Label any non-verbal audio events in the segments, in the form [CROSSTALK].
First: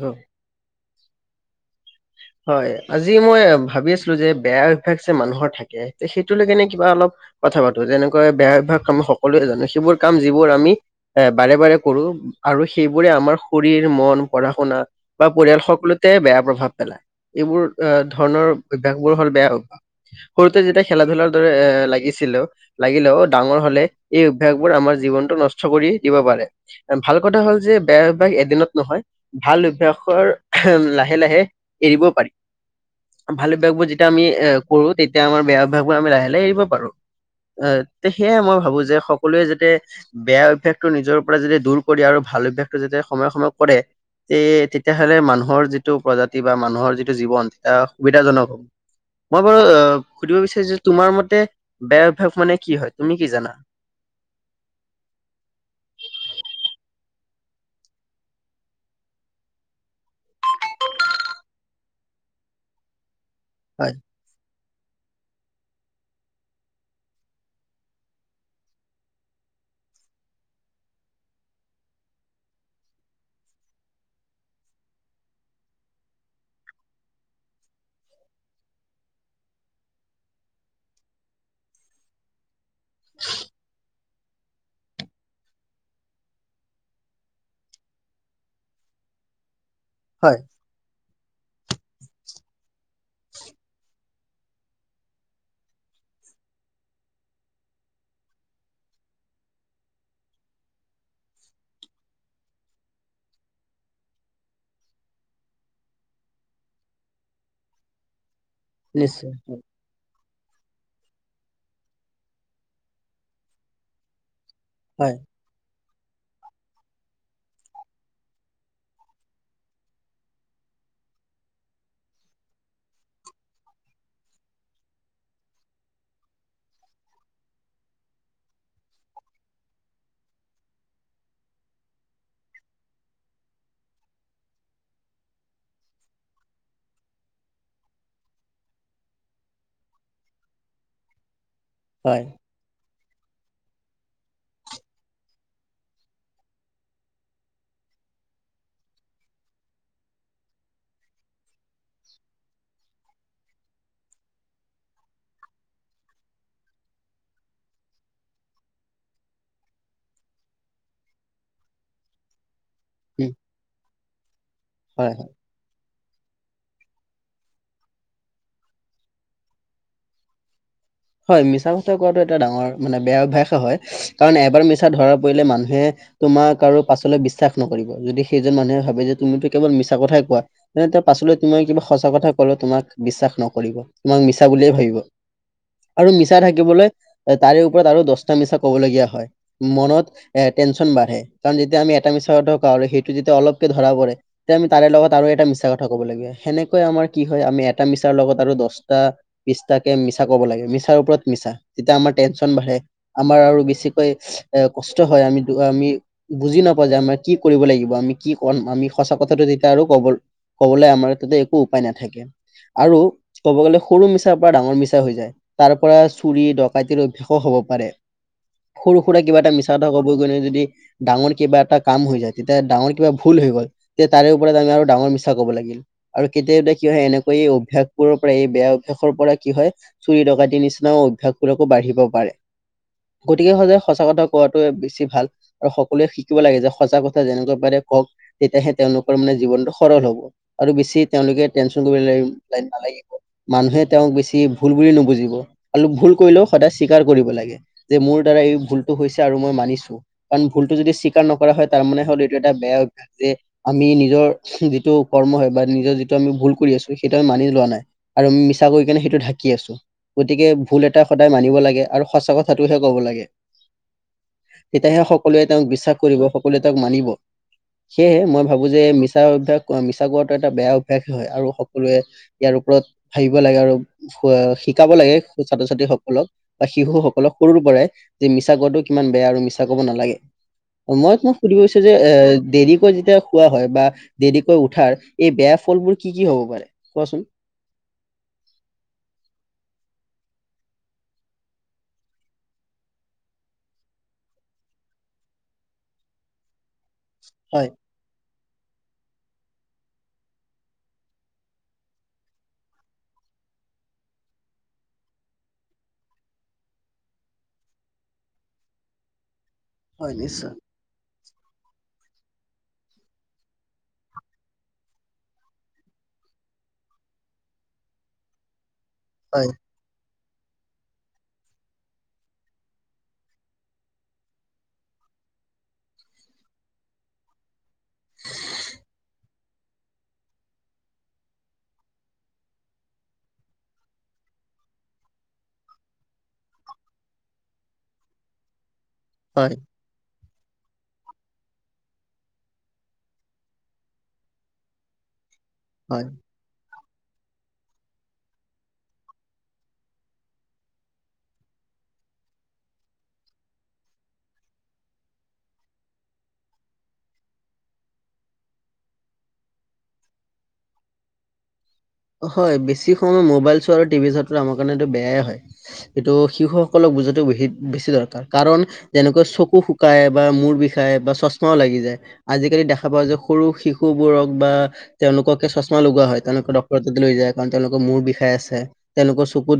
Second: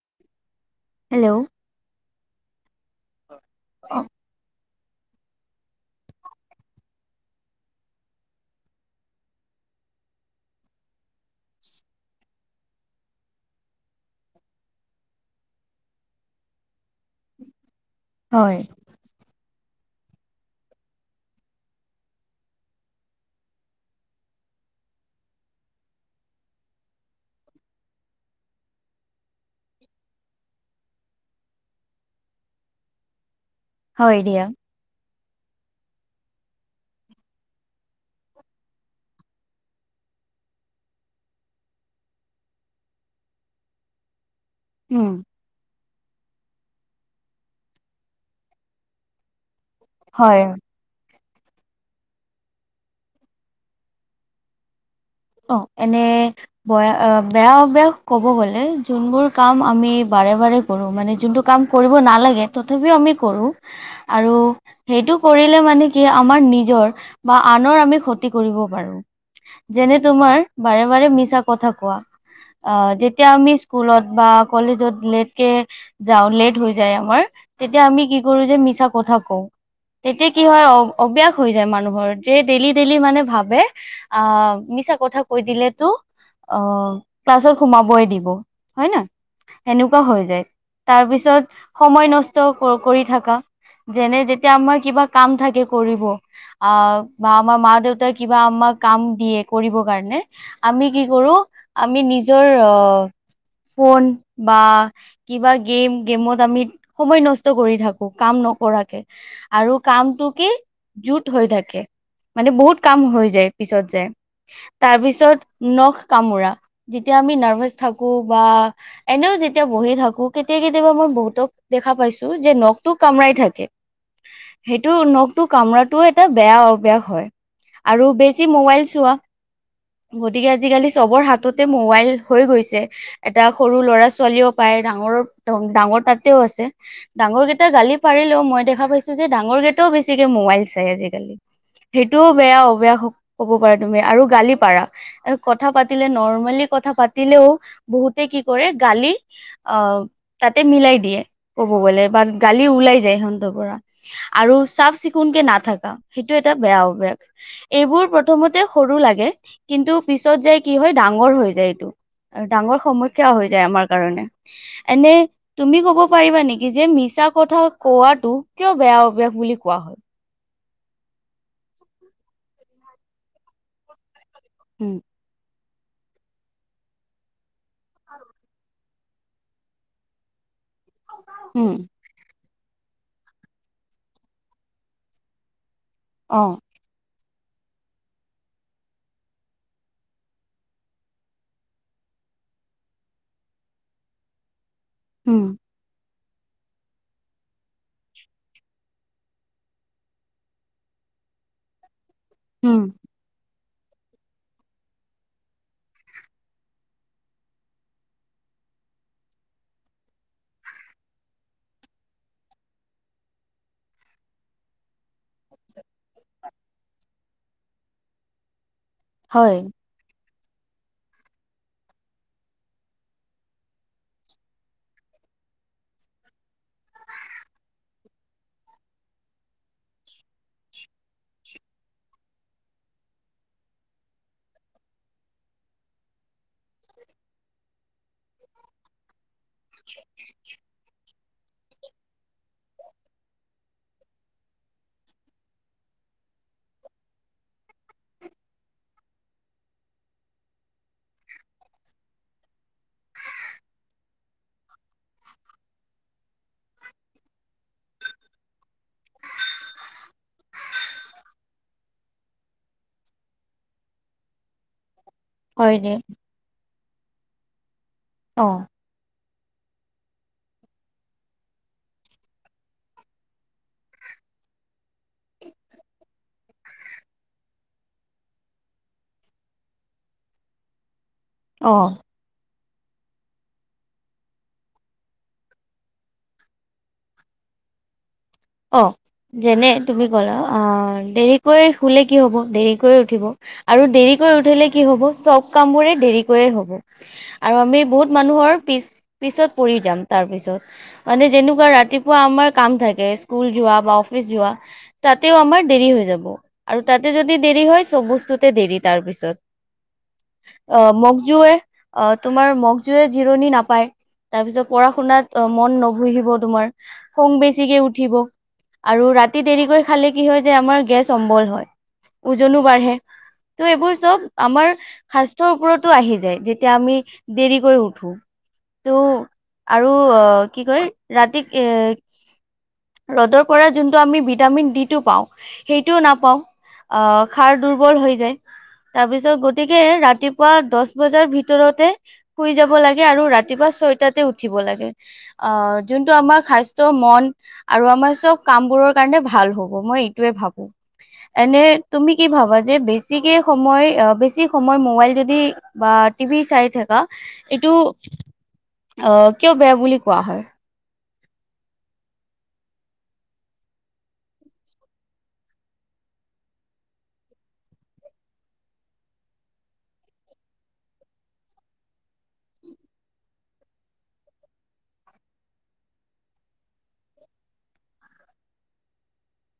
হয়, হেল্ল'। হয়। আজি মই ভাবি অ আছিলোঁ যে বেয়া বেয়া অভ্যাস যে মানুহৰ থাকে, সেইটোলৈ এনেই কিবা অলপ কথা পাতোঁ তেনেকৈ বেয়া অভ্যাস আমি সকলোৱে জানো সেইবোৰ কাম যিবোৰ আমি এ বাৰে-বাৰে কৰো আৰু সেইবোৰে আমাৰ শৰীৰ মন পঢ়া শুনা বা পৰিয়াল সকলোতে বেয়া প্ৰভাৱ পেলা এইবোৰ অ' ধৰণৰ হয় অভ্যাসবোৰ হ'ল, বেয়া সৰুতে যেতিয়া খেলা-ধূলাৰ দৰে এ লাগিছিলোঁ, লাগিলেও ডাঙৰ হলে এই অভ্যাসবোৰ আমাৰ জীৱনটো নষ্ট কৰি দিব পাৰে, ভাল কথা হ'ল যে বেয়া অভ্যাস এদিনত নহয় ভাল অভ্যাসৰ লাহে লাহে এৰিব পাৰি। ভালে [UNINTELLIGIBLE] বোৰ যেতিয়া হয় আমি দিয়া এ কৰোঁ তেতিয়া তেতিয়া আমাৰ বেয়া অভ্যাসবোৰ আমি লাহে লাহে এৰিব পাৰো। এ তে সেয়ে মই ভাবো যে সকলোৱে যাতে বেয়া অভ্যাসটো নিজৰ পৰা যাতে দূৰ কৰি আৰু ভাল অভ্যাসটো যাতে সময়ে সময়ে কৰে তে উম তেতিয়াহ'লে মানুহৰ যিটো প্ৰজাত কিবা মানুহৰ যিটো জীৱন [UNINTELLIGIBLE] সুবিধাজনক [UNINTELLIGIBLE] [UNINTELLIGIBLE] সুধিব হয় বিচাৰিছে তোমাৰ মত তে বেয়া অভ্যাস মানে কি হয় তুমি কি জানা? অ' এনে বয়া-বেয়া অভ্যাস ক'ব গ'লে যোনবোৰ কাম আমি বাৰে বাৰে কৰোঁ মানে যোনটো কাম কৰিব নালাগে তথাপিও আমি কৰোঁ হয়, আৰু সেইটো কৰিলে মানে কি আমাৰ নিজৰ বা আনৰ আমি ক্ষতি কৰিব পাৰো, যেনে তোমাৰ বাৰে বাৰে মিছা কথা কোৱা, অ যেতিয়া আমি স্কুলত বা কলেজত লেটকে যাওঁ লেট হৈ যায় আমাৰ, তেতিয়া আমি কি কৰো যে মিছা কথা কওঁ তেতিয়া কি হয় অ-অব্যাস হৈ যায় মানুহৰ যে ডেইলি ডেইলি মানে ভাবে অ' মিছা কথা কৈ দিলে টো অ ক্লাছত সোমাবই দিব হয় ন সেনেকুৱাও হৈ হয়, যায় তাৰ পিছ [UNINTELLIGIBLE] সময় নষ্ট ক-কৰি থাকা, যেনে যেতিয়া আমাৰ কিবা কাম থাকে কৰিব, আ বা আমাৰ মা দেউতাই কিবা আমাক কাম দিয়ে কৰিব কাৰণে আমি কি কৰো আমি নিজৰ অ ফোন বা কিবা গেম-গেমত আমি সময় নষ্ট কৰি থাকো, কাম ন কৰাকে নিশ্চয়। আৰু কামটোক কি জুট হৈ থাকে মানে বহুত কাম হৈ যায় পিছত যায়। হয়, তাৰপিছত নখ কামোৰা, যেতিয়া আমি নাৰ্ভাচ থাকো বা এনেও যেতিয়া বহি থাকো কেতিয়া-কেতিয়াবা মই বহুতক দেখা পাইছো যে নখটো কামৰাই থাকে, সেইটো নখটো কামৰাটো এটা বেয়া অভ্যাস হয়, আৰু বেছি মোবাইল চোৱা গতিকে আজিকালি চবৰ হাততে মোবাইল হৈ গৈছে এটা সৰু ল'ৰা ছোৱালীও পায় ডাঙৰ দ ডাঙৰ তাতেও আছে ডাঙৰ কেইটা গালি পাৰিলেও মই দেখা পাইছো যে ডাঙৰকেইটাও বেছিকে মোবাইল চাই আজিকালি হয়, সেইটোও বেয়া অভ্যাস হ ক'ব পাৰা তুমি আৰু গালি পাৰা এ কথা পাতিলে নৰমেলি কথা পাতিলেও বহুতে কি কৰে গালি অ তাতে মিলাই দিয়ে, কব গলে বা গালি উলাই যায় সিহঁতৰ পৰা, আৰু চাফ চিকুণকে নাথাকা, সেইটো এটা বেয়া অভ্যাস এইবোৰ প্ৰথমতে সৰু লা [UNINTELLIGIBLE] কিন্তু পিছত যাই কি হয় ডাঙৰ হৈ যায় এইটো, আৰ ডাঙৰ সমখ্যা উম, হৈ যায় আমাৰ কাৰণে, হয়, এনে হয়, তুমি কব পাৰিবা নেকি যে মিছা কথা কোৱাটো কিয় বেয়া অভ্যাস বুলি কোৱা হয়? হয় মিছা কথা কোৱাটো এটা ডাঙৰ মানে বেয়া অভ্যাসেই হয় কাৰণ এবাৰ মিছা উম, ধৰা পৰিলে মানু [UNINTELLIGIBLE] তোমাক আৰু পাছলৈ বিশ্বাস নকৰিব, যদি সেইজন মানুহে ভাবে যে তুমিতো কেৱল মিছা কথাই কোৱা। [UNINTELLIGIBLE] পাছলৈ তুমি উম, কিবা সঁচা কথা [UNINTELLIGIBLE] তোমাক বিশ্বাস নকৰিব, তোমাক মিছা বুলিয়ে ভাবিব। আৰু মিছা অ', ঢাকিবলৈ তাৰে ওপৰত আৰু দশটা মিছা ক'বলগীয়া হয়, মনত এটেনশ্যন বাঢ়ে কাৰণ যেতিয়া আমি এটা মিছা কথা কওঁ আৰু সেইটো যেতিয়া অলপকে ধৰা পৰে তেতিয়া আ তাৰে লগত আৰু উম, এটা মিছা কথা ক'ব লাগে। সেনেকৈ আমাৰ কি হয় আমি এটা মিছাৰ লগত আৰু দছটা বিছটাকে মিছ [UNINTELLIGIBLE] কব লাগে মিছাৰ ওপৰত মিছা তেতিয়া আমাৰ টেনচন বাঢ়ে উম, আমাৰ আৰু বেছি বেছিকৈ এ কষ্ট হয় আমি আমি বুজি নাপাওঁ যে আমাৰ কি কৰিব লাগিব আমি কি কম আমি সঁচা কথাটো তেতিয়া আৰু কব কবলে আমাৰ তাতে একো উপায় নাথাকে আৰু ক'ব গ'লে সৰু মিছাৰ পৰা ডাঙৰ মিছা [UNINTELLIGIBLE] হৈ যায় তাৰ পৰা চুৰি ডকাইতিৰ অভ্যাসো হ'ব পাৰে। সৰু সুৰা কিবা এটা হয়, মিছা কথা ক'ব গ'লে য দি ডাঙৰ কিবা এটা কাম হৈ যায় তেতিয়া ডাঙৰ কিবা ভূল হৈ গ'ল। তে তাৰে ওপৰত আমি আৰু ডাঙৰ মিছা ক'ব লাগিল আৰু কেতিয়াবা কি হয় এনেকুৱা এই অভ্যাসবোৰৰ পৰা এই বেয়া অভ্যাসৰ পৰা কি হয় চুৰি ডকাইতি নিচিনাও অভ্যাসবোৰকো বাঢ়িব পাৰে। গতিকে, সদায় সঁচা কথা কোৱাটোৱে বেছি ভাল আৰু সকলোৱে শিকিব লাগে যে সঁচা কথা যেনেকুৱা পাৰে কওঁক তেতিয়াহে তেওঁলোকৰ মানে জীৱন সৰল হ'ব আৰু বেছি তেওঁলোকে টেনচন কৰিব [UNINTELLIGIBLE] নালাগিব মানুহে তেওঁক বেছি ভুল বুলি নুবুজিব আৰু ভুল কৰিলেও সদায় স্বীকাৰ কৰিব লাগে যে মোৰ দ্বাৰা এই ভুলটো হৈছে আৰু মই মানিছোঁ কাৰণ, ভুলটো যদি স্বীকাৰ নকৰা হয় তাৰ মানে হ'ল এইটো এটা বেয়া অভ্যাস যে আমি নিজৰ যিটো কৰ্ম হয় বা নিজৰ যিটো আমি ভুল কৰি আছো সেইটো আমি মানি লোৱা নাই আৰু মিছা কৰি কেনে সেইটো ঢা কি আছোঁ গতিকে, ভুল এটা সদায় মানিব লাগে আৰু সঁচা কথাটোহে ক'ব লাগে। তেতিয়াহে স কলোৱে তেওঁক হয় দে বিশ্বাস কৰিব সকলোৱে তেওঁক মানি অ সেয়েহে মই ভাবো অ', যে মিছ ছা অভ্যাস [UNINTELLIGIBLE] মিছা কোৱাটো এটা বেয়া অভ্যাস হয় আৰু সকলোৱে ইয়াৰ ওপৰত ভাবিব লাগে, আৰু [UNINTELLIGIBLE] শিকাব লাগে ছাত্ৰ ছাত্ৰী সকলক বা শিশু সকলক সৰুৰ পৰাই যে মিছা কোৱাটো কিমান বেয়া আৰু মিছা ক'ব নালাগে [UNINTELLIGIBLE] মই মই সুধিব বিচাৰিছোঁ অ', এ যে দেৰি কৈ যেতিয়া খোৱা হয় বা দেৰিকৈ উঠাৰ এই বেয়া ফলবোৰ কি কি হ'ব পাৰে, কোৱাচোন? অহ, যেনে তুমি কলা, অ, দেৰিকৈ শুলে কি হ'ব! দেৰিকৈয়ে উঠিব আৰু দেৰিকৈ উঠিলে কি হ'ব! চব কাম বোৰে দেৰিকৈয়ে হ'ব। আৰু হয় আমি বহুত মানুহৰ পিছ-পিছত পৰি যাম তাৰপিছত। মানে যেনেকুৱা ৰাতিপুৱা আমাৰ কাম থাকে স্কুল যোৱা বা অফিচ যোৱা, তাতেও আমাৰ দেৰি হৈ যাব, আৰু তাতে যদি দেৰি হয়, চব বস্তুতে দেৰি তাৰ পিছত। হয় নিশ্চয়। জো [UNINTELLIGIBLE] তোমাৰ মগজুয়ে জিৰণি নাপায়, তাৰপিছত পঢ়া শুনাত মন ন'বহিব, তোমাৰ খং বেছিকে উঠ ঠিব আৰু ৰাতি হয় দেৰিকৈ খালে কি হয় যে আমাৰ গেছ অম্বল হয়, ওজনো বাঢ়ে, ত' এইবোৰ চব আমাৰ স্বাস্থ্যৰ ওপৰতো আহি যায় যেতিয়া আমি দেৰিকৈ শুও। টো আৰু কি কয়, ৰাতি এ ৰ'দৰ পৰা যোনটো আমি ভিটামিন ডি টো পাওঁ, সেইটোও নাপাওঁ আহ সাৰ দুৰ্বল হৈ যায়। তাৰ পিছত হয় গতিকে ৰাতি পোৱা দছ বজাৰ ভিতৰতে শুই যাব লাগে আৰু ৰাতিপুৱা ছয়টাতে উঠিব লাগে। অ, হয় যোনটো আমাৰ স্বা ত মন আৰু আমাৰ চব কামবোৰৰ কাৰণে ভাল হ'ব, মই এইটোৱে ভাবো। এনে তুমি কি ভাবা যে বেছিকে সময় অ, বেছি সময় মোবাইল যদি বা টিভি চাই থাকা এইটো অ, কিয় বেয়া বুলি কোৱা হয়? হয়, বেছি সময় মোবাইল চোৱা আৰু টিভি চোৱাটো আমাৰ কাৰণেটো বেয়াই হয়। এইটো শিশুসকলক বুজোৱাটো বে-বেছি দৰকাৰ কাৰণ, যেনেকৈ চকু শুকাই বা মূৰ বিষাই বা চশমা লাগি যায় আজিকালি দেখা পাওঁ যে সৰু শিশুবোৰক বা তেওঁলোককে চশমা লগোৱা হয় তেওঁলোকক ড লৈ যায় কাৰণ তেওঁলোকৰ মূৰ বিষাই আছে, তেওঁলোকৰ চকুত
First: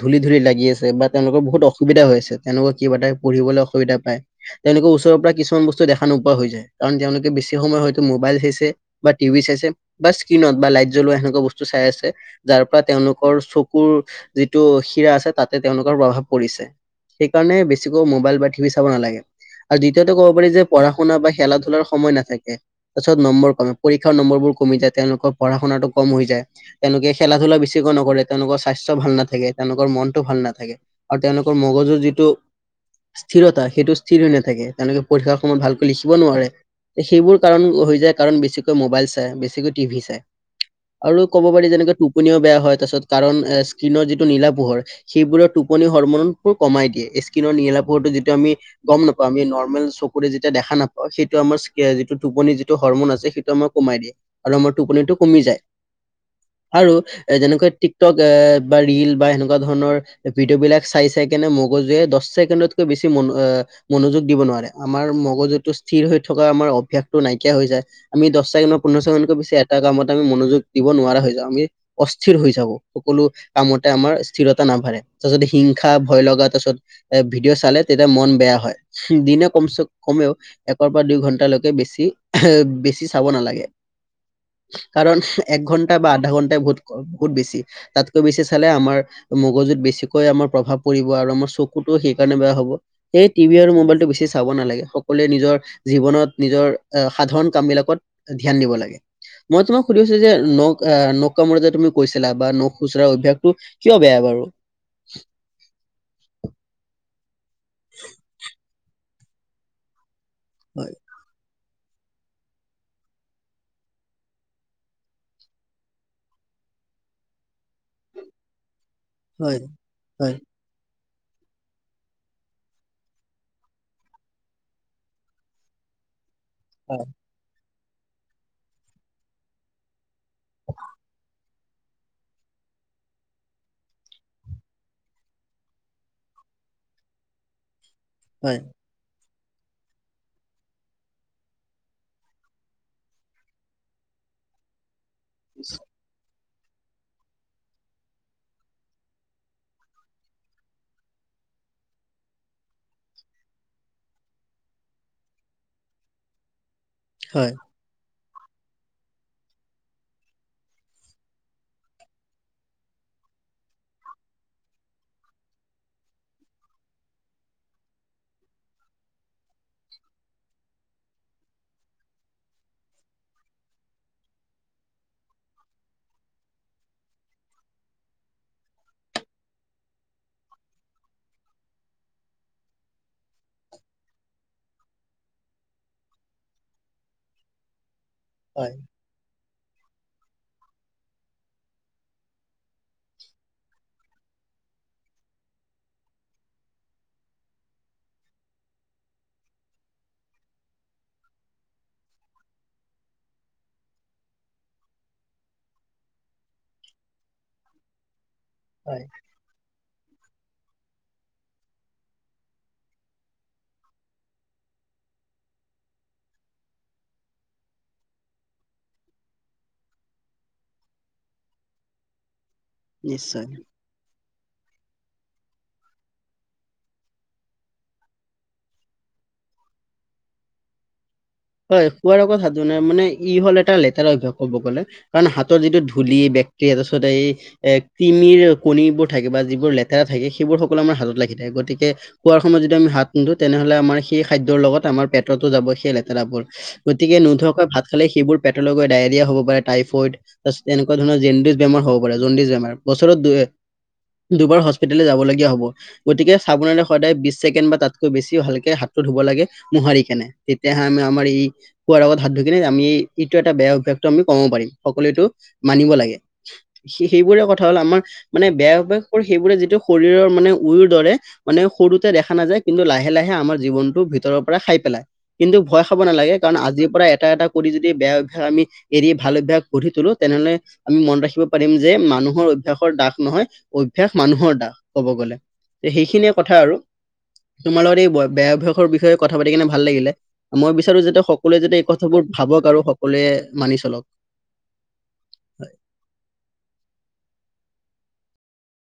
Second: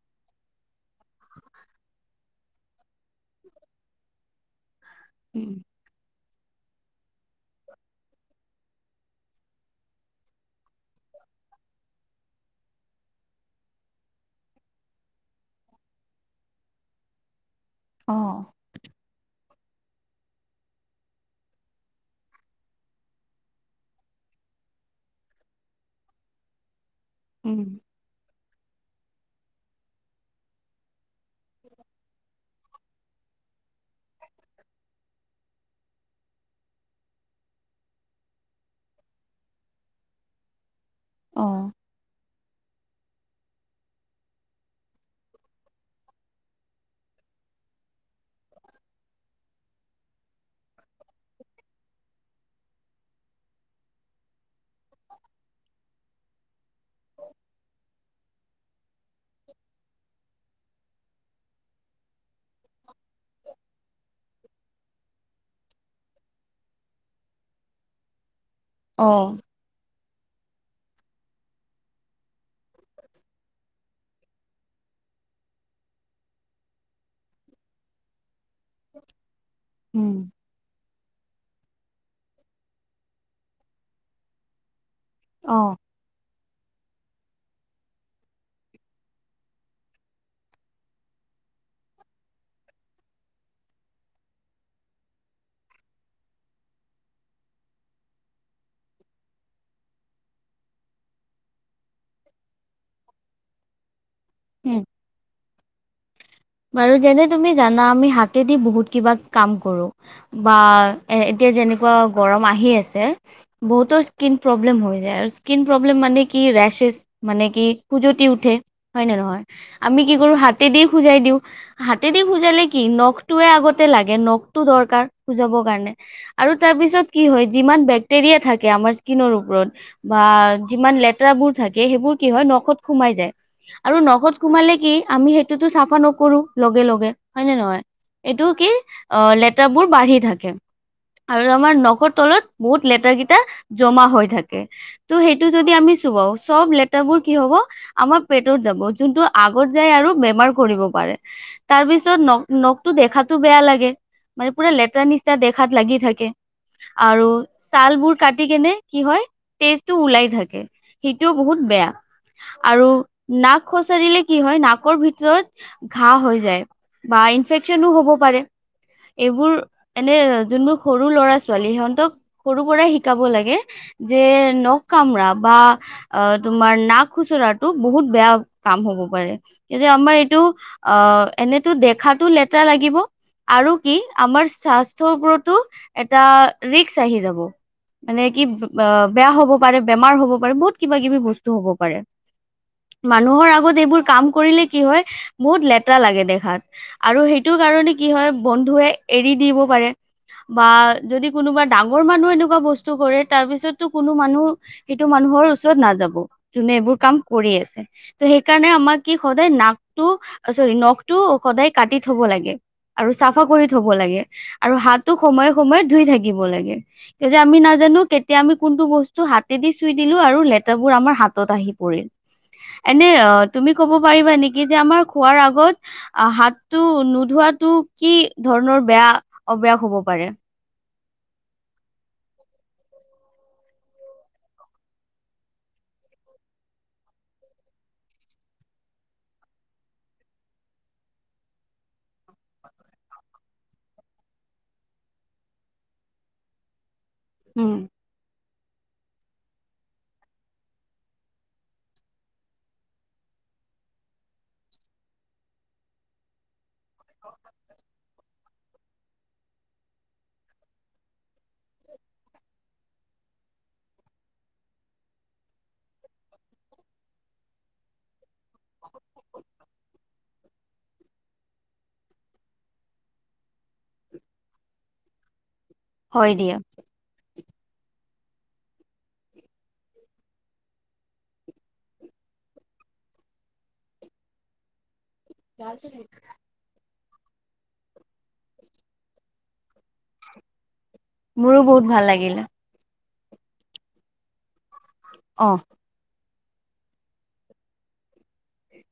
ধূলি ধূলি লাগি আছে, বা তেওঁলোকৰ বহুত অসুবিধা হৈ আছে, তেনেকুৱা কিবা এটা পঢ়িবলে অসুবিধা পায় তেওঁলোকে ওচৰৰ পৰা উম কিছুমান বস্তু দেখা নোপোৱা হৈ যায়। কাৰণ তেওঁলোকে বেছি সময় হয়তো মোবাইল চাইছে বা টি ভি চাইছে বা স্ক্ৰীণত বা লাইট জ্বলোৱা সেনেকুৱা বস্তু চাই আছে যাৰ পৰা তেওঁলোকৰ চকুৰ যিটো শিৰা আছে তাতে তেওঁলোকৰ প্ৰভাৱ পৰিছে, সেইকাৰণে বেছিকৈ মোবাইল বা অ'। টি ভি চাব নালাগে। আৰু দ্বিতীয়তে ক'ব পাৰি যে পঢ়া-শুনা বা খেলা-ধূলাৰ সময় নাথাকে তাৰ পিছত নম্বৰ কমে পৰীক্ষাৰ নম্বৰবোৰ কমি যায় তেওঁলোকৰ পঢ়া-শুনাটো কম হৈ যায়। [INAUDIBLE] তেওঁলোকে খেলা-ধূলা উম। বেছিকৈ নকৰে, তেওঁলোকক স্বাস্থ্য ভাল নাথাকে, তেওঁলোকৰ মনতটো ভাল নাথাকে। আৰু তেওঁলোকৰ মগজুৰ যিটো স্থিৰতা, সেইটো স্থিৰ হৈ নাথাকে তেওঁলোকে পৰীক্ষাৰ সময়ত ভালকৈ লিখিব নোৱাৰে সেইবোৰ কাৰণ হৈ যায় কাৰণ বেছিকৈ মোবাইল চাই, বেছিকৈ টি ভি চাই আ অ'। ক'ব পাৰি যেনেকৈ টোপনিও বেয়া হয় তা পিচত। কাৰণ স্কীনৰ যিটো নীলা পোহৰ সেইবোৰৰ টোপনি হৰ্মনটো কমাই দিয়ে স্কীনৰ নীলা পোহৰটো যিটো আমি গম নাপাওঁ আমি নৰ্মেল চকুৰে যেতিয়া দেখা নাপাওঁ সেইটো আমাৰ যিটো টোপনি যিটো হৰমন আছে সেইটো আমাৰ কমাই দিয়ে আৰু আমাৰ টোপনিটো কমি যায়। আৰু এ যেনেকৈ টিকটক্ এ বা ৰিল বা এনেকুৱা ধৰণৰ ভিডিঅ' বিলাক চাই-চাই কেনে মগজুৱে দছ ছেকেডতকৈ বেছি মনোযোগ দিব নোৱাৰে আমাৰ মগজুতটো স্থিৰ হৈ থকা আমাৰ অভ্যাসটো নাইকিয়া হৈ যায়। পোন্ধৰ ছেকেণ্ডকৈ অ', বেছি এটা কামত [UNINTELLIGIBLE] মনোযোগ। দিব নোৱাৰা হৈ যাওঁ আমি, অস্থিৰ হৈ যাব সকলো কামতে আমাৰ স্থিৰতা নাবাঢ়ে তাৰ যদি হিংসা ভয় লগা তাৰ পিছত এ ভিডিঅ' চালে তেতিয়া মন বেয়া হয়, দিনক কমচে উম। কমেও একৰ পৰা দুই ঘণ্ট টালৈকে বেছি-বেছি চাব নালাগে কাৰণ এক অ', ঘণ্টা বা আধা ঘণ্টা বহুত-বহুত বেছি তাতকৈ বেছি চালে আমাৰ মগজুত বেছিকৈ আমাৰ প্ৰভাৱ পৰিব আৰু আমাৰ চকুতটোও সেই কাৰণে বেয়া হব সেই টি ভি আৰু মোবাইলটো বেছি চাব নালাগে সকলোৱে নিজৰ জীৱনত নিজৰ সাধাৰণ কামবিলাকত ধ্যান দিব লাগে। মই তোমাক সুধি যে নখ-নখ কামুৰে যে তুমি কৈছিলা বা নখ খুচুৰা অভ্যাসটো কিয় বেয়া? বাৰু। উম। [UNINTELLIGIBLE] যেনে। তুমি জানা আমি হাতেদি বহুত কিবা কাম কৰোঁ। বা হয় এ এতিয়া যেনে [UNINTELLIGIBLE] গৰম আহি আছে বহুতৰ স্কীন প্ৰব্লেম হৈ যায় আৰু স্কীন প্ৰব্লেম মানে কি ৰেচছ, মানে কি খুজতি উঠে। হয় নে নহয় আমি কি কৰো হয় হাতে দি বুজাই দিওঁ। হাতেদি খুজালে কি নখটোৱে আগতে লাগে নখটো দৰকাৰ খুজাবৰ কাৰণে। আৰু তাৰ পিছত কি হয়। যিমান বেক্টেৰিয়া থাকে আমাৰ স্কীনৰ ওপৰত বা যিমান লেতেৰাবোৰ থাকে সেইবোৰ কি হয় নখত সোমাই যায় আৰু নখত সোমালে কি আমি সেইটোতো চাফা ন কৰোঁ লগে-লগে হয় নে নহয়? এইটো কি, অ' [UNINTELLIGIBLE] বোৰ বাঢ়ি থাকে আৰু আমাৰ নখৰ তলত বহুত লেতেৰা কিটা জমা হৈ থাকে তো সেইটো যদি আমি চুৱাও চব লেতৰাবোৰ কি হ'ব, আমাৰ পেটত যাব জুনটো আগত যায় আৰু বেমাৰ কৰিব। [UNINTELLIGIBLE] তাৰ পিছত ন-নখটো দেখাতো বেয়া লাগে, মানে পুৰা লেতেৰা নিচিনা দেখাত লাগি থাকে আৰু হয় হয় ছাল বোৰ কাটি কেনে কি হয়, তেজটো ওলাই থাকে, সেইটোও বহুত বেয়া আৰু নাক খচৰিলে কি হয় নাকৰ ভিতৰত ঘা হৈ যায় বা ইনফেকচনো হ'ব পাৰে। এইবোৰ এনে জোনবোৰ সৰু ল'ৰা ছোৱালী সিহঁতক সৰু পৰাই শিকাব লাগে, যে নখ কামৰা বা তোমাৰ নাক খুচৰাতটো বহুত বেয়া কাম হ'ব পাৰে। কেতিয়া আমাৰ আহ এনেতো দেখাতো লেতেৰা লাগিব আৰু কি আমাৰ স্বাস্থ্যৰ ওপৰতো এটা ৰিস্ক আহি যাব। মানে কি ব হয় অ, বেয়া হ'ব পাৰে, বেমাৰ হ'ব পাৰে বহুত কিবা কিবি বস্তু হ'ব পাৰে। মানুহৰ আগত এইবোৰ কাম কৰিলে কি হয় বহুত লেতৰা লাগে দেখাত আৰু সেইটো কাৰণে কি হয় বন্ধুৱে এৰি দিব পাৰে, বা যদি কোনোবা ডাঙৰ মানুহ এনেকুৱা বস্তু কৰে তাৰ পিছতো কোনো মানুহ সেইটো মানুহৰ ওচৰত নাযাব, জোনে এইবোৰ কাম কৰি আছে। ত' সেইকাৰণে আমাৰ হয় কি সদায় নাক [UNINTELLIGIBLE] চৰি নখটো সদায় কাটি থব লাগে আৰু চাফা কৰি থব লাগে আৰু হাতো সময়ে সময়ে ধুই থাকিব লাগে, যে আমি নাজানো কেতিয়া আমি কোনটো বস্তু হাতেদি চুই দিলো আৰু লেতেৰা বোৰ আমাৰ হাতত আহি পৰিল। এনে অ, নিশ্চয় তুমি ক'ব পাৰিবা নেক কি যে আমাৰ খোৱাৰ আগত অ, হাতটো নোধোৱাটো কি ধৰণৰ বেয়া অভ্যাস হ'ব পাৰে? হয় খোৱাৰ আগত হাত ধোঁৱা নাই, মানে ই হ'ল এটা লেতেৰা অভ্যাস ক'ব গ'লে, কাৰণ হাতৰ যিটো ধূলি বেক্টেৰিয়া তাৰ পিছত এই এ, কৃমিৰ কণীবোৰ থাকে বা যিবোৰ লেতেৰা থাকে, সেইবোৰ সকলো আমাৰ হাতত লাগি থাকে। গতিকে খোৱাৰ সময়ত যদি আমি হাত নোধোও তেনেহ'লে আমাৰ সেই খাদ্যৰ লগত আমাৰ পেটতো যাব সেই লেত [UNINTELLIGIBLE] গতিকে নোধোৱাকৈ উম। ভাত খালে সেইবোৰ পেটলৈ গৈ ডায়েৰিয়া হ'ব পাৰে, টাইফইড। [UNINTELLIGIBLE] এনেকুৱা ধৰণৰ জণ্ডিছ বেমাৰ হ'ব পাৰে, জণ্ডিছ বেমাৰ। বছৰত দু-এ-দুবাৰ হস্পিতাললৈ যাবলগীয়া হ'ব। গতিকে চাবোনৰে সদায় বিশ ছেকেণ্ড বা তাতকৈ বেছি ভালকে হাতটো ধুব লাগে মোহাৰি কেনে। [UNINTELLIGIBLE] খোৱাৰ আগত হাত ধুই কিনে আমি ইটো এটা বেয়া অভ্যাসটো আমি কমাব পাৰিম, সকলোৱে এইটো মানিব লাগে। সেইবোৰে কথা হ'ল আমাৰ মানে বেয়া অভ্যাস কৰে, সেইবোৰে যিটো শৰীৰৰ মানে উঁইৰ দৰে, মানে সৰুতে দেখা নাযায়, কিন্তু লাহে লাহে আমাৰ জীৱনটো ভিতৰৰ পৰা খাই পেলায়। কিন্তু ভয় খাব নালাগে, হয় কাৰণ দিয়া আজিৰ পৰা এটা এটা কৰি যদি বেয়া অভ্যাস আমি এৰি ভাল অভ্যাস গঢ়ি তোলো, তেনেহ'লে আমি মনত ৰাখিব পাৰিম যে মানুহৰ অভ্যাসৰ দাস নহয় অভ্যাস মানুহৰ দাস। ক'ব গ'লে সেইখিনিয়ে কথা আৰু তোমাৰ লগত এই ব-বেয়া অভ্যাসৰ বিষয়ে কথা পাতি কিনে ভাল লাগিলে। মই বে যাতে মোৰো সকলোৱে যাতে এই বহুত ভাল কথাবোৰ লাগিলে ভাবক আৰু সকলোৱে মানি চলক। অ'।